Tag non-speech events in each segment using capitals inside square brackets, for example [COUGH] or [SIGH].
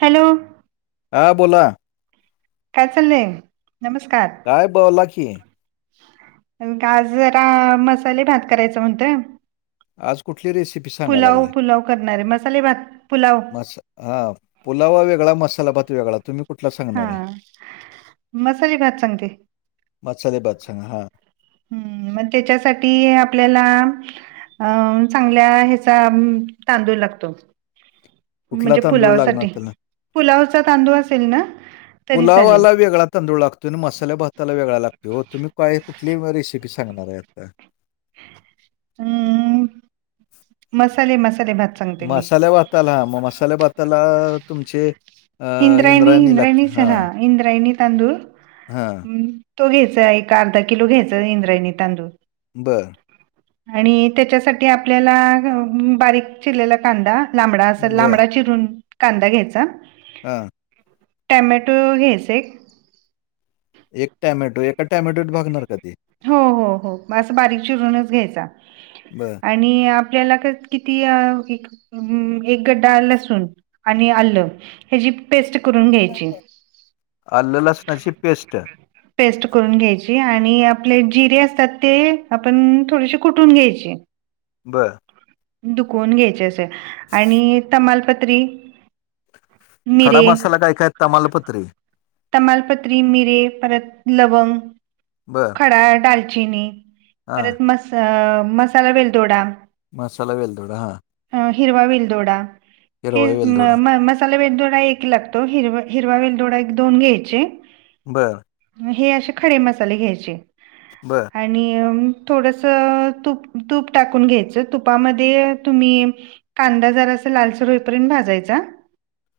Hello. आ बोला. काय चाललंय नमस्कार. काय बोला की. आज जरा मसाले भात करायचा म्हणतोय. आज कुठली रेसिपी सांगायला पुलाव लागलाय? पुलाव करणाराय मसाले भात पुलाव. हा पुलावा वेगळा मसाला भात वेगळा तुम्ही कुठला हा सांगणार आहे? मसाले भात सांगते. मसाले भात सांगा. हां, हम्म म त्याच्यासाठी आपल्याला अं चांगल्या ह्याचा तांदूळ लागतो. कुठला म्हणजे तांदूळ लागणार पुलावसाठी त्याला? पुलावचा तांदूळ असेल ना? तरी पुलाव चालेल वाला वेगळा तांदूळ लागतो आणि मसाले भाताला वेगळा लागतोय ओ तुम्ही काय कुठली रेसिपी सांगणार हाय आत्ता? हम्म- मसालेे मसाले भात. सांगते मी मसाल्या भाताला म मसाल्या भाताला तुमचे अ -इंद्रायणी लागत हा. इंद्रायणी तांदुळ हा. तो घ्यायचा एक अर्धा किलो घ्यायचा इंद्रायणी तांदूळ. बरं. आणि त्याच्यासाठी आपल्याला बारीक चिरलेला कांदा लांबडा अस बरं. लांबडा चिरून कांदा घ्यायचा. हा. टॅमॅटो घ्यायचा एक. एक टॅमॅटोत एका टॅमॅटोत भागणार का ते? हो हो हो बास बारीक चिरूनच घ्यायचा. बरं. आणि आपल्याला किती एक गड्डा लसूण आणि आलं ह्याजी पेस्ट करून घ्यायची. आलं लसणाची पेस्ट पेस्ट करून घ्यायची आणि आपले जिरे असतात ते आपण थोडेशे कुठून घ्यायचे. ब दुखवून घ्यायचे असे आणि तमालपत्री खडा मिरे मसाला काय काय तमालपत्री तमालपत्री, मिरी परत लवंग बरं परा दालचिनी परत मस मसाला वेलदोडा मसाला वेलदोडा हा अ हिरवा विलदोडा हे हिरवा म वेलदोडा म मसाले साला वेलदोडा एक लागतो. हिरव हिरवा वेलदोडा एक- दोन घ्यायचे. बरं हे असे खडे मसाले घ्यायचे. ब आणि थोडंसं तूप तूप टाकून घ्यायचं तुपामध्ये तुम्ही कांदा जरास लालसर होईपर्यंत भाजायचा.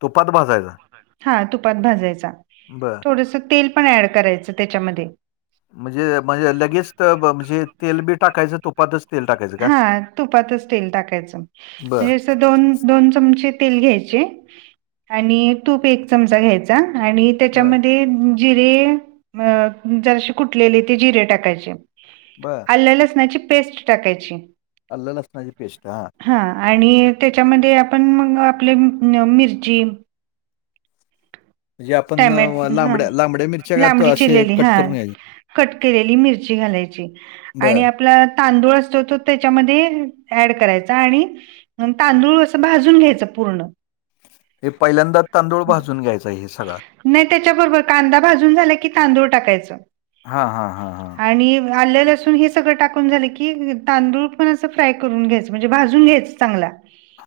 तुपात भाजायचा हा तुपात भाजायचा. बरं थोडस तेल पण ऍड करायचं त्याच्यामध्ये म्हणजे म्हणजे लगेच त ब- म्हणजे तेल बी टाकायचं तुपातच तेल टाकायचं का हा तुपातच तेल टाकायचं बर म्हणजे असं दोन दोन चमचे तेल घ्यायचे आणि तूप एक चमचा घ्यायचा आणि बर त्याच्यामध्ये जिरे अ जराशे कुटलेले ते जिरे टाकायचे. ब आले लसणाची पेस्ट टाकायची. आलं लसणाची पेस्ट हा हा आणि त्याच्यामध्ये आपण मंग आपले मिरची म्हणजे आपण टोमॅट अ, हा लांबड्या लांबड्या मिरच्या का तो लांबडी असे चिरलेली कट हा करून घ्यायचे कट केलेली मिरची घालायची बर आणि आपला तांदूळ असतो तो त्याच्यामध्ये ऍड करायचा आणि अनं तांदूळ असं भाजून घ्यायचं पूर्ण हे पहिल्यांदा तांदूळ भाजून घ्यायचं दही सगळा नाय त्याच्याबरोबर कांदा भाजून झाला की तांदूळ टाकायचं. हा हा हा हा आल्ल लसूण हे सगळं टाकून झालं की तांदूळ पण असं फ्राय करून घ्यायच म्हणजे भाजून घ्यायचं चांगला.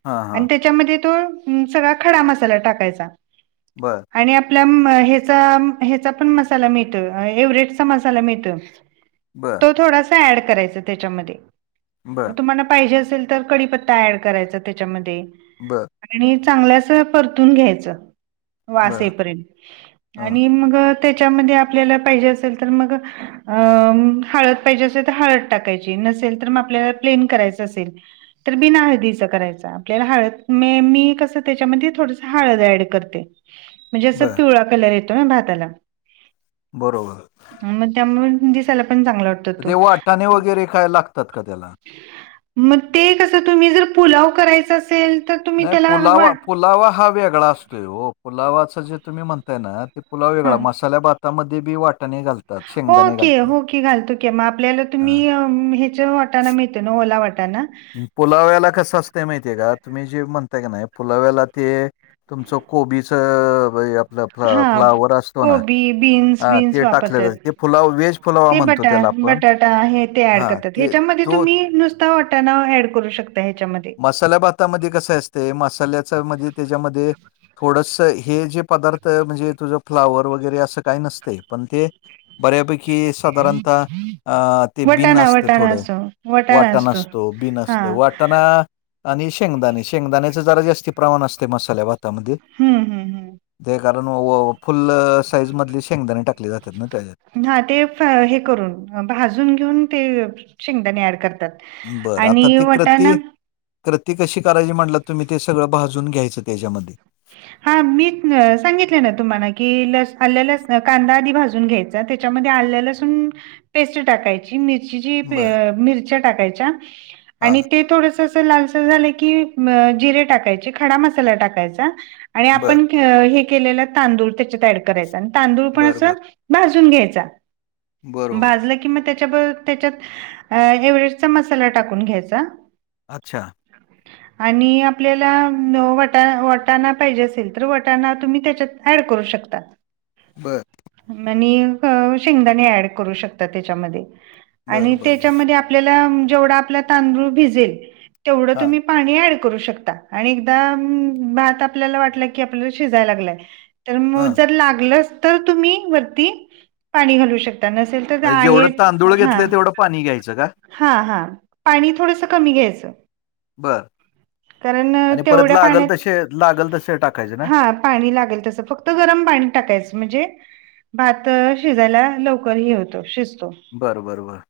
हा हा आणि त्याच्यामध्ये तो हूं सगळा खडा मसाला टाकायचा. बरं आणि आपल्या मं ह्याचा ह्याचा पण मसाला मिळतो. एव्हरेटचा मसाला मिळत. [INAUDIBLE] बर थोडासा ॲड करायचा त्याच्यामध्ये बर मं तुमाना पायजे असल तर कडिपत्ता ऍड करायचा त्याच्यामध्ये बरं आणि हे चांगल असं परतून घ्यायचं. वास बर येई पर्यंत हा आणि मग त्याच्यामध्ये आपल्याला पाहिजे असेल तर मग अ हळद पाहिजे असेल तर हळद टाकायची नसेल तर म आपल्याला प्लेन करायचं असेल तर बिन हळदीच करायचं आपल्याला हळद मी कसं त्याच्यामध्ये थोडंसं हळद ऍड करते. म्हणजे असं बर पिवळा कलर येतो ना भाताला बरोबर मग त्यामुळे दिसायला पण चांगलं वाटतं ते वाटाणे वगैरे काय लागतात का त्याला? मग ते कसं तुम्ही जर पुलाव करायच असेल तर तुम्ही नाही त्याला पुलावा वाट पुलावा हा वेगळा असतोय पुलावाच जे तुम्ही म्हणताय ना ते पुलाव हा वेगळा मसाल्या भातामध्ये बी वाटतं हो की हो की घालतो कीमग आपल्याला तुम्ही हा वाटना मिळत ना ओला वाटाना पुलाव्याला कसं असं माहितीय का तुम्ही जे म्हणताय का नाही पुलाव्याला ते तुमचं कोबीच हा कोबी बीन्स हा बीन्स ते टाकलेलं वापरतात. ते फुलाव व्हेज फुलावा ते म्हणतो बटा त्याला आपण बटाटा आहे ते ऍड हा करतात ते ह्याच्यामध्ये तो तुम्ही नुसतं वाटणा ऍड करू शकता ह्याच्यामध्ये मसाल्या भातामध्ये कसं असते मसाल्याच मध्ये त्याच्यामध्ये थोडस हे जे पदार्थ म्हणजे तुझं फ्लावर वगैरे असं काही नसते पण ते बऱ्यापैकी साधारणत अ ते बिन वटाणा असतं वटाणा थोडं असतो वटाणा वाटण असतो बिन हा असतो वाटणा आणि शेंगदाणे शेंगदाण्याचं जरा जास्त प्रमाण असते मसाल्या भातामध्ये हम्म हम्म हम्म ते कारण फुल साईज मधले शेंगदाणे टाकले जातात ना त्याच्यात हा ते हे करून भाजून घेऊन ते शेंगदाणे ऍड करतात. आणि वाटाणा? तर कशी करायची म्हणला तुम्ही ते सगळं भाजून घ्यायचं त्याच्यामध्ये हा मी सांगितलं ना तुम्हाला की लस आल्या लसण कांदा आधी भाजून घ्यायचं त्याच्या मधे आल्ल लसून पेस्ट टाकायची मिर्चीच बर मिरच्या टाकायच्या हा आणि ते थोडंस लालसर झाल की जीरे टाका खडा मसाला टाकायचा आणि बर आपण हे केलेलं तांदूळ त्याच्यात ऍड करायचा आणि तांदूळ पण बर अस बर भाजून घ्यायचा. बरोबर. भाजला किंवा त्याच्याबरोबर त्याच्यात एव्हरेस्टचा मसाला टाकून घ्यायचा. अच्छा आणि आपल्याला वटा वटाणा पायजेे असेल तर वटाणा तुम्ही त्याच्यात ऍड करू शकता. बरं शेंगदाणे ऍड करू शकता त्याच्यामध्ये आणि बरं, बरं, बरं. त्याच्यामध्ये आप आपल्याला जेवढा आपला तांदूळ भिजेल तेवढं हां, तुम्ही पाणी ऍड करू शकता. आणि एकदा भात आपल्याला वाटलं की आपल्याला शिजायला लागलाय तर मग हां. जर लागलंच तर तुम्ही वरती पाणी घालू शकता नसेल. तर म्हणजे आहे जेवढं तांदूळ हा घेतलंय तेवढं पाणी घ्यायचं का? हा हा पाणी थोडंसं कमी घ्यायचं. बर कारण अ, आणि परत तेवढ्या लागल पाण्यात तसे लागल तसे टाकायचे ना हा पाणी लागेल तसं फक्त गरम पाणी टाकायचं म्हणजे भात शिजायला लवकर हे होतो शिजतो. बरं बर बर.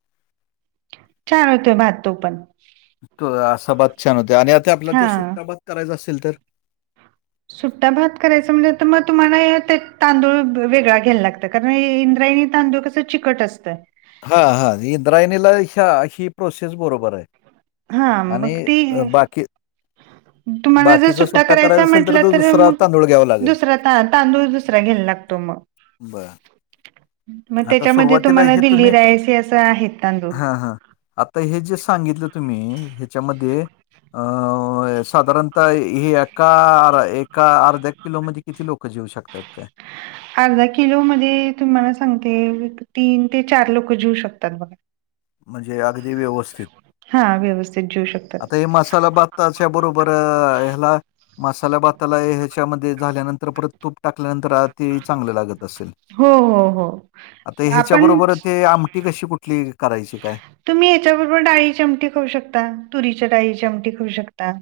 छान होतोय भात तो पण. त असा भात छान होतोय. आणि आता आपल्याला ते हां. सुट्टा भात करायचा असेल तर? सुट्टा भात करायचा म्हंटलं तर मग तुम्हाला ते तांदूळ वेगळा घ्यायला लागतात. कारण इंद्रायणी तांदूळ कसं चिकट असतं. हा हा. इंद्रायणीला अ ही प्रोसेस बरोबर आहे. हा. आणि मग अ, ती- बाकी तुम्हाला जर बाकीचा सुट्टा करायचा असेल म्हटलं तो तर, दुसरा मग तांदूळ घ्यावा लागेल. दुसरा तांदूळ दुसरा घ्यायला लागतो. तुम- बरं. मग आता त्याच्यामध्ये सुरुवातीला तुम्हाला हे दिल्ली तुम्ही राईस हे असं आहेत तांदूळ. आत्ता हे जे सांगितलं तुम्ही ह्याच्यामध्ये- अ. साधारणतः हे एका एका अर्ध्या किलोमध्ये किती लोकं जेऊ शकतात? त्यात काय? अर्धा किलो मध्ये तुम्हाला सांगते. तीन ते चार लोकं जेवू शकतात बघा. म्हणजे अगदी व्यवस्थित. हा व्यवस्थित जेवू शकतात. आता हे मसाला भाताच्या बरोबर ह्याला मसाला भाताला- त्यामध्ये झाल्यानंतर परत तूप टाकल्यानंतर ते चांगलं लागत असेल? हो हो हो. आता ह्याच्या आपण बरोबर ते आमटी कशी कुठली करायची काय? तुम्ही याच्याबरोबर डाळीची आमटी खाऊ शकता. तुरीच्या डाळीची आमटी खाऊ शकता.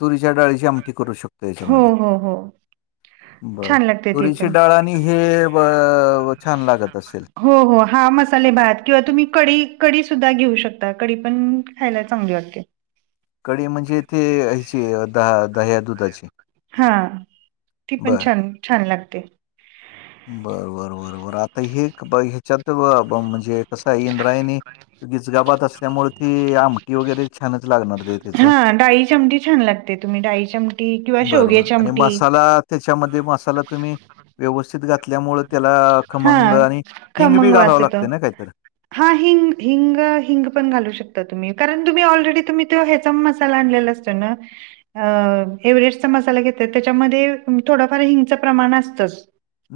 तुरीच्या डाळीची आमटी करू शकतो हो याच्यामध्ये. हो हो बर. छान लागते ती तुरीची पण डाळ आणि हे ब छान लागत असेल? हो हो. हा मसाले भात किंवा तुम्ही कढी कढी सुुद्धा घेऊ शकता. कढी पण खायला चांगली वाटते. कढी म्हणजे ते ह्याची दहा दह्या दुधाची? हा. ती पण बर. छान छान लागते. बर बर बर बर. आता हे ह्याच्यात म्हणजे कसं आहे? इंद्रायणी- गिचगा भात असल्यामुळे ती आमटी वगैरे- छानच लागणार ते त्याचं. हा. डाळीची आमटी छान लागते. तुम्ही डाळीची आमटी किंवा बरोबर शेवग्याची आणि आमटी- मसाला त्याच्यामध्ये मसाला तुम्ही व्यवस्थित घातल्यामुळे त्याला- हा खमंग आणि हिंग बी खमंग घालावं वास येतो. लागते ना काहीतर? हा. हिंग हिंग हिंग पण घालू शकता तुम्ही. कारण तुम्ही ऑलरेडी तुम्ही त्यो ह्याचा मसाला आणलेला असतो. पण ना - हो. एव्हरेस्टचा मसाला घेतात त्याच्यामध्ये थोडंफार हिंगचं प्रमाण असतंच.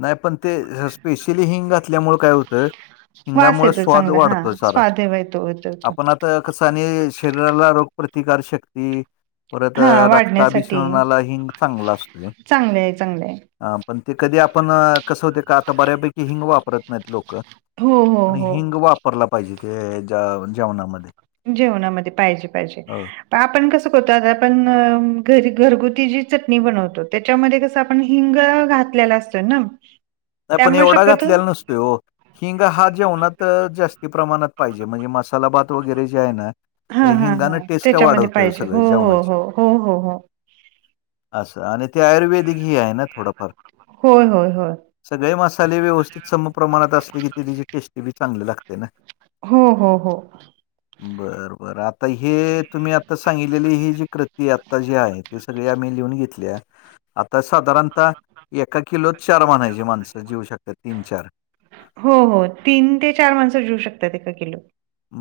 नाही पण ते स्पेशली हिंग घातल्यामुळे काय होतय - वास हिंगामुळे येतो स्वाद चांगला हा वाढतोय सारा. स्वाद हवा येतो होतो तो आपण आता- कसं आणि शरीराला रोग प्रतिकारक शक्ती- परत हा वाढण्यासाठी रक्ताभिसरणाला हिंग चांगला असतोय. चांगलं आहे चांगलं आहे अ पण ते कधी आपण कसं होते का आता बऱ्यापैकी हिंग वापरत नाहीत लोकं. हो हो आणि हो हिंग वापरला पाहिजे ते जेवणामध्ये. जेवणामध्ये पाहिजे पाहिजे. हो. आपण कसं करतो? आता आपण घरी घरगुती जी चटणी बनवतो त्याच्यामध्ये कस? ण हिंग घातलेला असतोय ना? नाही पण त्यामुळे एवढा शक्यतो घातलेला नसतो. त हिंग हा जेवणात जास्ती प्रमाणात पाहिजे. म्हणजे मसाला भात वगैरे जे आहे ना? हा हा हा हिंगण टेस्टं त्याच्यामध्ये वाढवंत पाहिजे सगळं हो जेवणांची हो हो हो हो हो असं आणि ते आयुर्वेदिक ही आहे नां थोडंफार होयं होयं होयं सगळें मसाले व्यवस्थित समं प्रमाणांत असले की ते तिची टेस्टी बी चांगली लागते नां हंम हंम हंम बरं बरं आंता हे तुम्हीं आंता सांगितलेली ही जी कृती आंता जी आहे ते सगळें आम्हीं लिहूंन घेतल्यां आंता साधारणतः एकां किलोतं चार म्हणायचे जे माणसं जेवूं शकतांत तीनं चार हो हो तीनं ते चार माणसं जिऊं शकतांत एकां किलो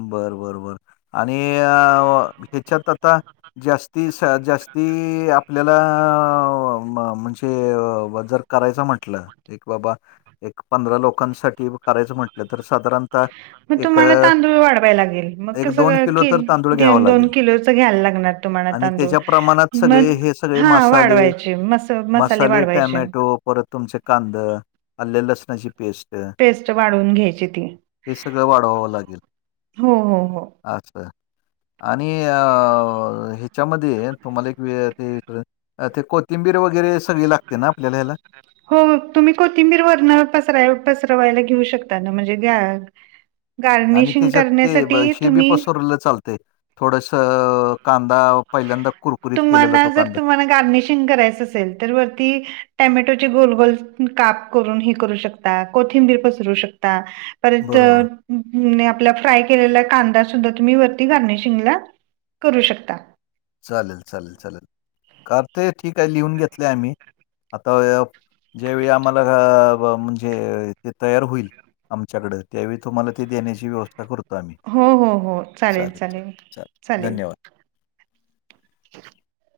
बरं बरं बरं आणि अं ह्यांच्यात आंता जांस्ती जांस्ती आपल्यांला म्हणजे जरं बदल करायच म्हंलं एक बाबां एक पंधरा लोकांसाठी बदल करायचं म्हंटलं तरं साधारणतः एक तरं वाढवांय लागेल मं एक दोन किलो तरं तांदूळ घ्यांवा लागेल घ्यायला लागणार तुम्हाला आणि तांदूळ त्यांच्या प्रमाणांत सगळें हे मग सगळें हा मसाले वाढवायचे मस मसाले वाढवायचे टोमॅटो परंत तुंमचे कांदा आंल्या लसणांची पेस्ट पेस्ट वाढूंन घ्यांयची ती हे सगळं वाढवावं लागेल हो हो हो असं आणि अं ह्यांच्यामध्यें तुम्हांला एक व ते अं ते कोथिंबीर वगैरें सगळीं लागते नां आपल्यांला ह्यांला हो तुम्हीं कोथिंबीर वर्ण पसरां पसरवांयला घेऊं शकतांत नां म्हणजे घॅग आणि त्यांच्यात ते शेबी तुम्ही पसरलं चालते थोडेसे कांदा पहिल्यांदा कुरकुर तुम्हांला जरं तुम्हांला गार्निशिंग करायचं असेल तरं वरती टॅमॅटोचे गोलगोल कांप करूंन हे करूं शकतां कोथिंबीर पसरूं शकतां परंत बरोबर. अं आपलां फ्राय केलेला कांदा सुद्धां तुम्हीं वरती गार्निशिंगला करूं शकतां चालेल चालेल चालेल करते ठीक आहे लिहूंन घेतले आम्हीं आंता ज्यांवेळी आम्हांला म्हणजे ते तयार होईल आमच्यांकडं त्यांवेळी तुम्हांला ते देण्यांची व्यवस्थां करतों हो हो हो चालेल चालेल चालेल रिकां मां आहे